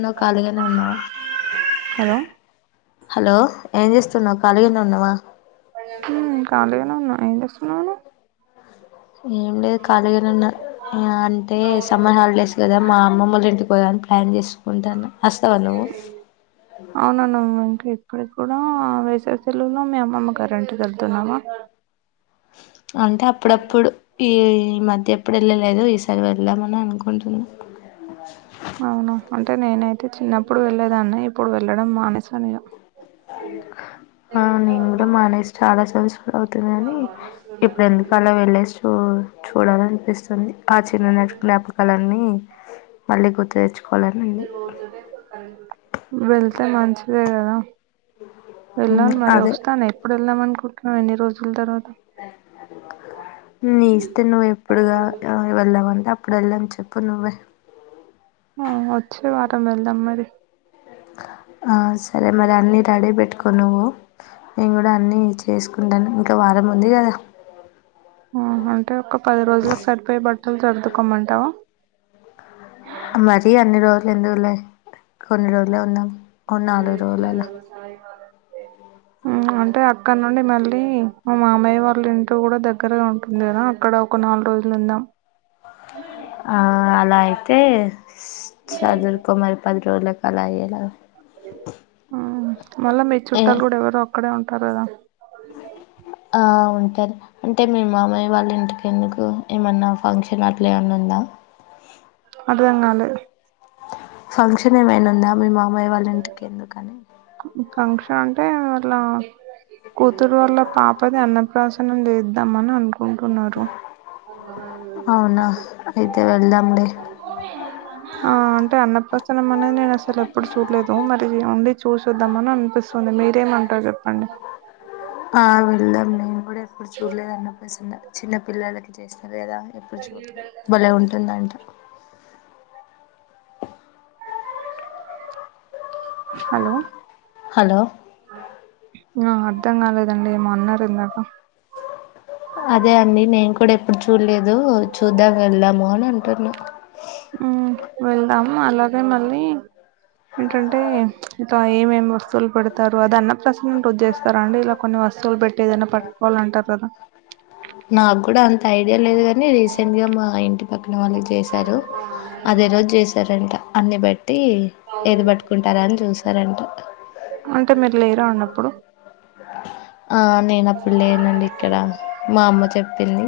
నావు ఖాళీగానే ఉన్నావ hello hello ఏం చేస్తున్నావు కాలిగానే ఉన్నావా మ్మ్ ఖాళీగానే ఉన్నా ఏం చేస్తున్నావ్ నువ్వు ఏ ఏం లేదు కాలీగానే ఉన్నా అంటే సమ్మర్ హాలిడేస్ కదా మా అమ్మమొల ఇంటికి పో ప్లాన్ చేసుకుంటన్న అవునవును నువ్వు ఇప్పటికీ కూడా వేసవిసెలవులో మీ అమ్మమ్మగారి ఇంటికి వెళ్తున్నావా అంటే అప్పుడప్పుడు ఈ ఈ మధ్య ఎప్పుడు వెళ్ళలేదు ఈసారి వెళ్దామని అనుకుంటున్నా అవున అంటే నేనైతే చిన్నప్పుడు వెళ్లేదాన్న ఇప్పుడు వెళ్ళడం మానేసనిగా ఆ నేను కూడా మానేసి చాలా సంవ అవుతుంది కాని ఇప్పుడు ఎందుకు అలా వెళ్లేేసి చూ చూడాల అనిపిస్తుంది ఆ చిన్న నాటి జ్ఞాపకాలన్నీ మళ్ళీ గుర్తు తెచ్చు వెళ్తే మంచిదే కదా ఉమ్, వెళ్ళాలి మర అదే వస్తాను ఎప్పుడు వెళ్దాం అనుకుంటున్నాం ఎన్ని రోజుల తర్వాత నీ ఇష్టం నువ్వు ఎప్పుడుగా వెళ్దామంటే అప్ ఏప్పుడు వెళ్ళం చెప్పు నువ్వే ఆ వచ్చే వారం వెళ్దాం మరి సరే మరీ అన్ని రెడీ పెట్టుకో నువ్వు నేను కూడా అన్ని చేసుకుంటా ఇంకా వారం ఉంది కదా అంటే ఒక పది రోజులకు సరిపోయే బట్టలు సరుదుకోమంటావా మరి అన్ని రోజులు ఎందుకు లే కొన్ని రోజులే ఉందం ఓ అంటే అక్కడ నుండి మళ్ళీ మా మామయ్య వాళ్ళ ఇంటికీ కూడా దగ్గరగా ఉంటుంది కదా అక్కడ ఒక నాలుగు రోజులు ఉందాం ఆ అలా అయితే సాధురుకో మరి పది రోలా అలా కయ్యేలాగ మ్మ్ మళ్ళా మీ చుట్టాలు కూడా ఎవరో అక్కడే ఉంటారు కదా ఆ ఉంటరూ అంటే మీ మామయ్య వాళ్ళ ఇంటికి ఎందుకు ఏమన్నా ఫంక్షన్ అట్లా ఏమన్నా ఉందా ఆడాధంకాలే ఫంక్షన్ ఏమైనా ఉందా మీ మామయ్య వాళ్ళ ఇంటికి ఎందుకని ఫంక్షన్ అంటే వాళ్ళ కూతురు వాల్ల పాపది అన్నప్రాసనం చేద్దాంమని అనుకు కుంటున్నారు అవునా అయితే వెళ్దాంలే ఆ అంటే అన్నప్రసనం అనేది నేను అసలు ఎప్పుడు చూడలేదు మరి ఉండి చూసోద్దాం అని అనిపిస్తుంది మీరేమంటారు చెప్పండి ఆ వెళ్ళాదాం నేను కూడా ఎప్పుడు చూడలేదు అన్నప్రసన్నా చిన్న పిల్లలకి చేస్తా లేదా ఎప్పుడు చూడలేదు భలే ఉంటుందంట హలో హలో ఆ అర్థం కాలేదండి ఏమో అన్నారు ఇందాక అదే అండి నేను కూడా ఎప్పుడు చూడలేదు చూద్దాం వెళ్దాము అని అంటున్నా వెళ్దాం అలాగే మళ్ళీ ఏంటంటే ఇలా ఏమేమి వస్తువులు పెడతారు అది అన్నప్రసన్న రోజు చేస్తారు అండి ఇలా కొన్ని అసలు పెట్టే ఏదన్న పట్టుకోవాలి అంటే అసలు నాకు కూడా అంత ఐడియా లేదు గానీ రీసెంట్ గా మా ఇంటికి పని వాళ్ళకి చేశారు అదే రోజు చేశారంట అన్ని బట్టి బట్టి ఏది పట్టుకుంటారా అని చూసారంట అంటే మీరు లేరా ఉన్నప్పుడు ఆ నేను అప్పుడు లేనండి ఇక్కడ మా అమ్మ చెప్పింది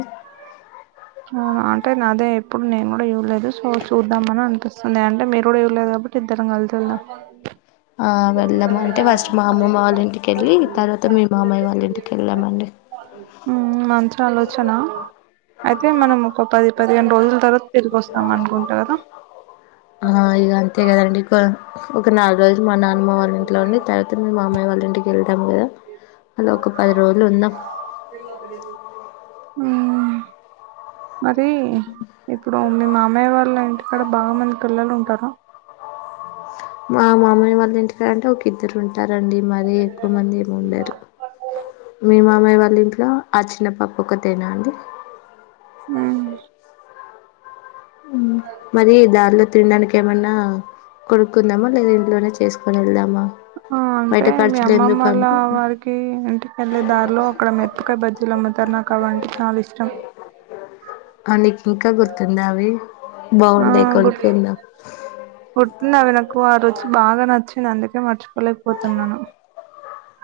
హ అంటే నాదే ఎప్పుడు నేను కూడా చూడలేదు సో చూద్దామని అనిపిస్తుంది అంటే మీరు కూడా చూడలేదా ఇప్పుడుకి ఇద్దరం కలిసి వెళదాం ఆ వెళ్ళాము అంటే ఫస్ట్ మా అమ్మమ్మ వాళ్ళ ఇంటికి వెళ్ళి తర్వాత మీ మామయ్య వాళ్ళింటికి వెళ్ళామండి ఆ మంచి ఆలోచన అయితే మనం ఒక పది పదిహేను రోజుల తర్వాత తిరిగి అస్ ఆ ఇక అంతే కదండి ఒక ఒక నాలుగు రోజులు మా నాన్ అమ్మ వాళ్ళ ఇంట్లో ఉండి తర్వాత మీ మామయ్య వాళ్ళ ఇంటికి వెళ్దాం కదా అలా ఒక పది రోజులు ఉందాం ఆ మరి ఇప్పుడు మీ మామయ్య వాళ్ళ ఇంటి కాడ బాగా మంది పిల్లలు ఉంటారా మా మామయ్య వాళ్ళ ఇంటికాడ అంటే ఒక ఇద్దరు ఉంటారండి మరీ ఎక్కువ మంది ఏమి ఉండరు మీ మామయ్య వాళ్ళ లి ఇంట్లో ఆ చిన్న పాప ఒకతేనా అండి నానిష్ ఉ మరి దారిలో తినడానికి ఏమన్నా కొడుక్కుందామా లేదా ఇంట్లోనే చేసుకోని వెళ్దామ్ ఆ అంటే మీ అమ్మమ్మల ఎందుకని వారికి ఇంటికి వెళ్ళే దారిలో అక్కడ మిరపకాయ బజ్జి లు అమ్మతారు నాకు అవంటే చాలా ఇష్టం ఆ నీకు ఇంకా గుర్తుందా అవి ఆ బాగుంటాయి కొనుకుందాం ఉన్నది నాకు ఆ రోజు బాగా నచ్చింది అందుకే మర్చి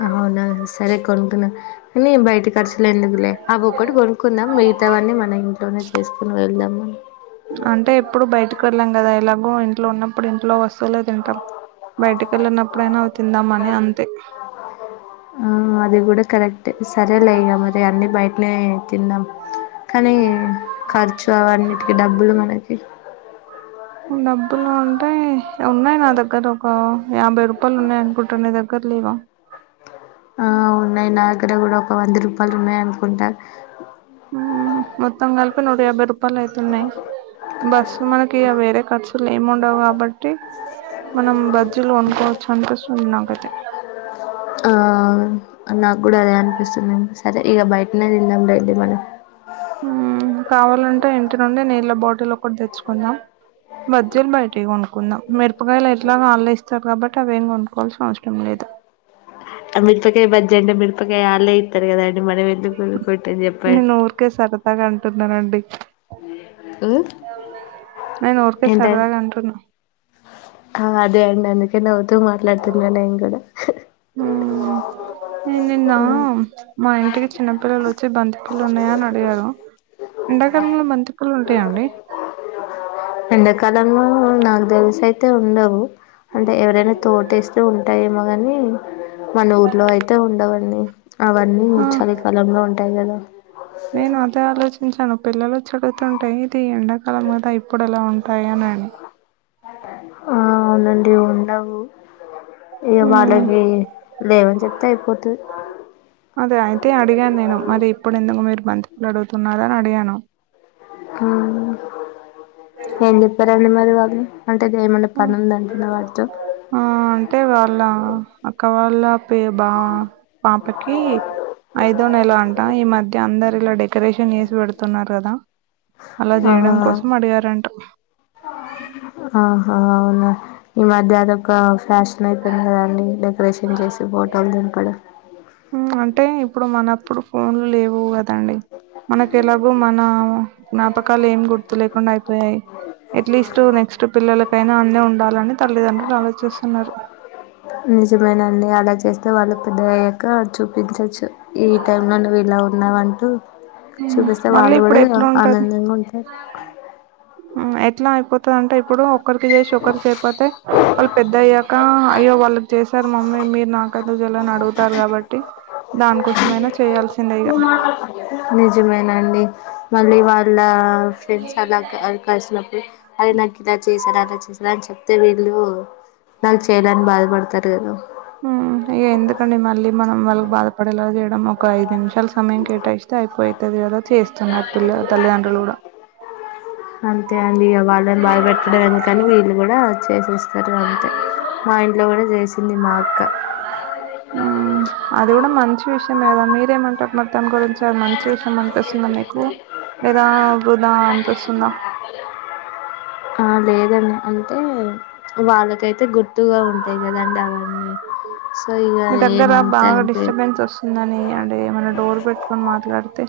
అవునా సరే కొనుకుందాం అన్ని బయట ఖర్చులే ఎందుకులే అ ఒక్కటి కొనుక్కుందాం మిగతావన్నీ మన ఇంట్లోనే చేసుకుని వెళ్దాము అంటే ఎప్పుడు బయటకి వెళ్ళాం కదా ఇలాగో ఇంట్లో ఉన్నప్పుడు ఇంట్లో వస్ అసలే తింటాం బయటికి వెళ్ళినప్పుడైనా అవి తిందామ్ అని అంతే ఆ అది కూడా కరెక్ట్ సరే లే ఇగా మరి అన్ని బయట నే తిన్నాం కానీ ఖర్చు అవన్నిటికి డబ్బులు మనకి డబ్బులు ఉంటే ఉన్నాయి నా దగ్గర ఒక యాభై రూపాయలు ఉన్నాయి అనుకుంటా నీ దగ్గర లేవ ఉన్నాను ఇక్కడ కూడా ఒక వంద రూపాయలు ఉన్నాయి అనుకుంటా ఊ మొత్తం కలిపి నూట యాభై రూపు పలు అయితున్నాయి బస్సు మనకి వేరే ఖర్చులు ఏమి ఉండవు కాబట్ టి మనం బజ్జీలు కోనుకోవచ్చు అనిపిస్తుంది నాకైతే ఆ నాకు కూడా అదే అనిపిస్తుంది సరే ఇక బయటనే తిందాం లేండి మనం ఆహా కావాలంటే ఇంటి నుండి నీళ్ళ బాటిల్ ఒకటి తెచ్చుకుందాం బజ్జీలు బయట ఇయ్ కోను కున్నా మిరపకాయలు ఎట్లా ఆల్లే ఇస్తారు కాబట్టి అవి ఏం కొనుకోవాల్సిన అవసరం లేదు ఆ మిరపకాయ బజ్జి అండి మిరపకాయ ఆళ్ళే ఇస్తారు కదండి మనం ఎందుకు ల్లోలి పెట్ చెప్పట్ నేను ఊరికే సరదాగా అంటున్నానండి నేను ఊరికే ఎంటన్ సరదాగా అంటున్నా ఆ అదే అండి అని ఇర్ నవ్వుతూ మాట్లాడుతున్నా నేను కూడా మ్మ్ నేను నిన్న ఉ మా ఇంటికి చిన్నపిల్లలు వచ్చి బంతిపూలు ఉన్నాయా అని అడిగారు ఎండాకాలంలో బంతిపూలు ఉంటాయండి ఎండకాలంలో నాకు తెలుసు అయితే ఉండవు అంటే ఎవరైనా తోటేస్తే ఉంటాయి ఏమో కాని మన ఊర్లో అయితే ఉండవన్నీ అవన్నీ ఆ చలికాలంలో ఉంటాయి కదా నేను అదే ఆలోచించాను పిల్లలు చడువుతుంటేయి ఇది ఎండాకాలం కదా ఇప్పుడు ఎలా ఉంటాయి అనెను ఆ అవునండి ఉండవు ఈ మ్మ్ వాళ్ళకి లేవని చెప్తే అయిపో అదే అయితే అడిగాను నేను మరి ఇప్పుడు ఎందుకు మీరు బంతపూలు అడు తున్నారు అని అడిగాను ఆహా ఏం చెప్పారండి మరి వాళ్ళు అంటే ఇది ఏమండే ఆ పని ఉంది అంటున్న [unintelligible] ఆ అంటే వాళ్ళ అక్క వాళ్ళ పే బా పాపకి ఐదో నెల అంటా ఈ మధ్య అందరు ఇలా డెకరేషన్ చేసి పెడుతున్నారు కదా అలా ఆ చేయడం కోసం అడిగారంట ఆహా అవునా ఈ మధ్య అదొక ఫ్యాషన్ అయిపోయింది కదండి డెకరేషన్ చేసి ఫోటోలు దిప్పటం హూ అంటే ఇప్పుడు మనప్పుడు ఫోన్లు లేవు కదండి మనకు ఎలాగో మన జ్ఞాపకాలు ఏం గుర్తు లేకుండా అయిపోయాయి ఎట్లీస్ట్ నెక్స్ట్ పిల్లల కైన అన్ని ఉండాలని తల్లిదండ్రులు ఆలోచిస్తున్నారు నిజమేనండి అలా చేస్త అ వాళ్ళు పెద్ద అయ్యాక చూపించచ్చు ఈ టై లో నువ్వు ఇలా ఉన్నావంటూ ఉమ్, చూపిస్తే మళ్ళీ వాళ్ళు కూడా ఇప్పుడు ఎట్లా ఉంటది ఆనందంగా ఉంటారు ఉమ్ ఎట్లా అయిపోతుంది అంటే ఇప్పుడు ఒకరికి చేసి ఒకరికియిపోతే వాళ్ళు పెద్ద అయ్యాక అయ్యో వాళ్ళకి చేశారు మమ్మీ మీరు నాకెందుకు చేయలేదు అని అడుగుతారు కాబట్టి దానికోసంమైనా చేయాల్సి నిజమేనండి మళ్ళీ వాళ్ళ ఫ్రెండ్స్ అలా కనిసినప్పుడు అదిే నాకు ఇలా చేసారు అలా చేసారా అని చెప్తే వీళ్ళు నాకు చేయాలే అని బాధపడతారు కదా వళ్ల బాధ పడేలా మనం ఒక ఐదు నిమిషాల సమయం కేటాయిస్తే అయిపోయితది కదా చేస్తున్నారు పిల్ల తల్లిదండ్రులు కూడా అంతే అండి వాళ్ళని బాధ పెట్టుడు ఎందుకని వీళ్ళు కూడా చేసేస్తారు అంతే మా ఇంట్లో కూడా చేసింది మా అక్క ఉమ్ అది కూడా మంచి విషయం కదా మీరేమంటారు మా దాని గురించి [unintelligible] మంచి విషయం అనిపిస్తుందా మీకు ఏదా [unintelligible] దా అనిపిస్తోది నాకు ఆ లేదుండి అంటే వాళ్ళకైతే గుర్తుగా ఉంటాయి కదండి అవన్నీ సో ఇక మీ దగ్గర ఏమంతా బాగా అనిపి డిస్టర్బెన్స్ వస్తుందని అంటే ఎమైనా డోర్ పెట్టుకని మాట్లాడుత తే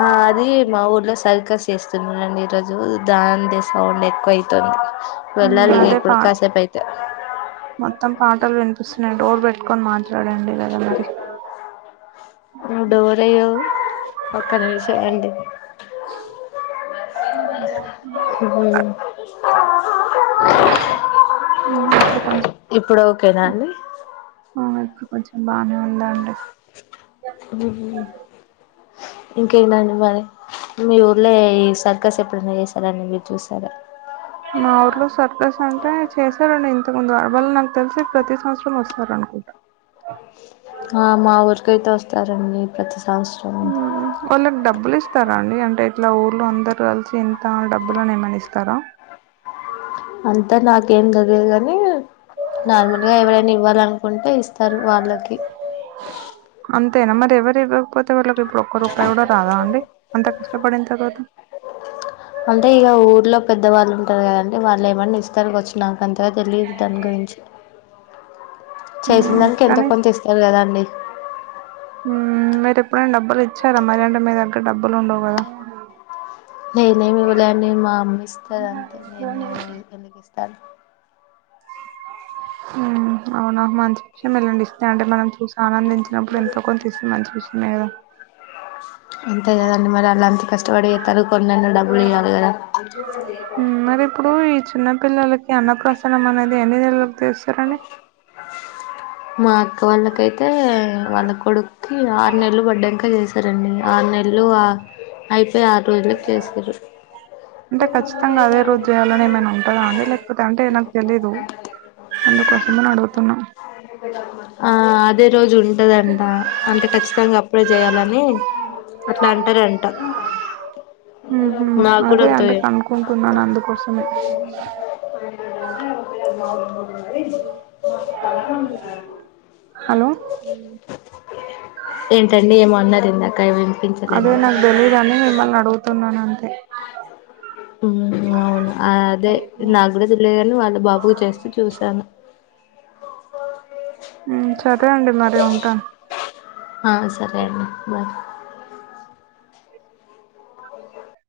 ఆ అద మా ఊర్లో సర్కస్ చేస్తున్నాారంండి ఈ రోజు దాని దే సౌండ్ ఎక్కువ అవుతుంది ఉమ్ వెళ్ళాలి ఇగ అదే ఇప్పుడు పా కాసేపు అయితే మొత్తం పాటలు వినిపిస్తున్నాయిండి డోర్ పెట్టుకొని మాట్లాడండి కదా మరి డోర్ ఎయ్యావ్ ఒక్కరి [unintelligible] యండి అ ఉమ్ ఇప్పుడు కొంచెం ఇప్పుడు ఓకేనా అండి ఆ ఇప్పుడు కొంచెం బాగానే ఉందాండి ఇంకేనాండి మరి మీ ఊర్లో ఈ సర్కస్ ఎప్పుడున్నా చేసారా అని మీరు చూసారు మా ఊర్లో సర్ప్రైజ్ అంటే చేశారండి ఇంతకు ముందు వాళ్ళ నాకు తెలిసి ప్రతి సంవత్సరం వస్తారండి సారు ఆ మా ఊరికైతే వస్తారండి ప్రతి సంవత్సరం మ్మ్ వాళ్ళ కి డబ్బులు ఇస్త్ ఇస్తారా అండి అంటే ఇట్లా ఊళ్ళ అందరు కలిసి ఇంత డబ్బులునే ఏమన్న ఇస్తారా అంతా నాకేం ఉండదు కాని నార్మల్ గా ఎవరైనా ఇవ్వాల కుంటే ఇస్తారు వాళ్ళకి అంతేన మరి ఎవరు ఇవ్వకపోతే వాళ్ళకి ఇప్పుడు ఒక్క రూపాయి కూడా రాదా అండి అంత కష్టపడిన తర్వాత అంటే ఇక ఊర్లో పెద్దవాళ్ళు అంటారు కదండి వాళ్ళు ఏమన్ననా ఇస్తారు కావచ్చు నాకు అంతగా తెలియదు దాని గురించి చేసిన ఉమ్ దానికి ఎంతో కానీ కొంత ఇస్తారు కదాండి మ్మ్ మీరు ఎప్పుడైనా డబ్బులు ఇచ్చారా మరి అంటే మీ దగ్గర డబ్బులు ఉండవు కదా నిను ఏమ్ ఇవ్వలేదండి మా అమ్మ ఇస్తారు అంతే నేను ఎందుకు ఇస్తాను అవునా మంచి విషయామే లేండి అంటే మనం చూసి ఆనందించ మనం ఇంట్లొ నుంచి ఒకరు [unintelligible] మంచి విషయమే కదా దేం మరి వాళ్ళు అంత కష్టపడి ఫలితాం మరి ఇప్పుడు ఈ చిన్న పిల్లలకి అన్నప్రసన్నం అనేది ఎన్ని రోజులకీ చెస్తారు అండి మా అక్క వాళ్ళకైతే వాళ్ళ కొడుక్కి ఆరు నెలలు పడ్డాంక చేసారండి ఆరు నెల్లు అయితే ఆరు నెలలకి చెస్తారు అంటే అదే ఖచ్చితంగా అదే రోజు చేయాలని ఏమైనా ఉంటదా అండి లేకపోతే [unintelligible] నీ కోసం అని అడుగుతున్న ఆ అదే రోజు ఉంటదంట అంటే ఖచ్చితంగా అప్పుడే చేయాలని అట్లా అంటార అంట మ్మ్ అదే అండి కనుక్కుంటున్నాను అందుకోసమే [inaudible] హలో ఏంటండి ఏమో అన్నారు ఇందాక అదే నాకు తెలీయదుని మిమ్మల్ని అడుగుతున్నాను అంతే అవును అదే నాకు కూడా తెల్లియదు కాని వాళ్ళ బాబుకు చేస్తే చూసాను మ్మ్ సరే అండి మరి ఉంటా ఆ సరే అండి బాయ్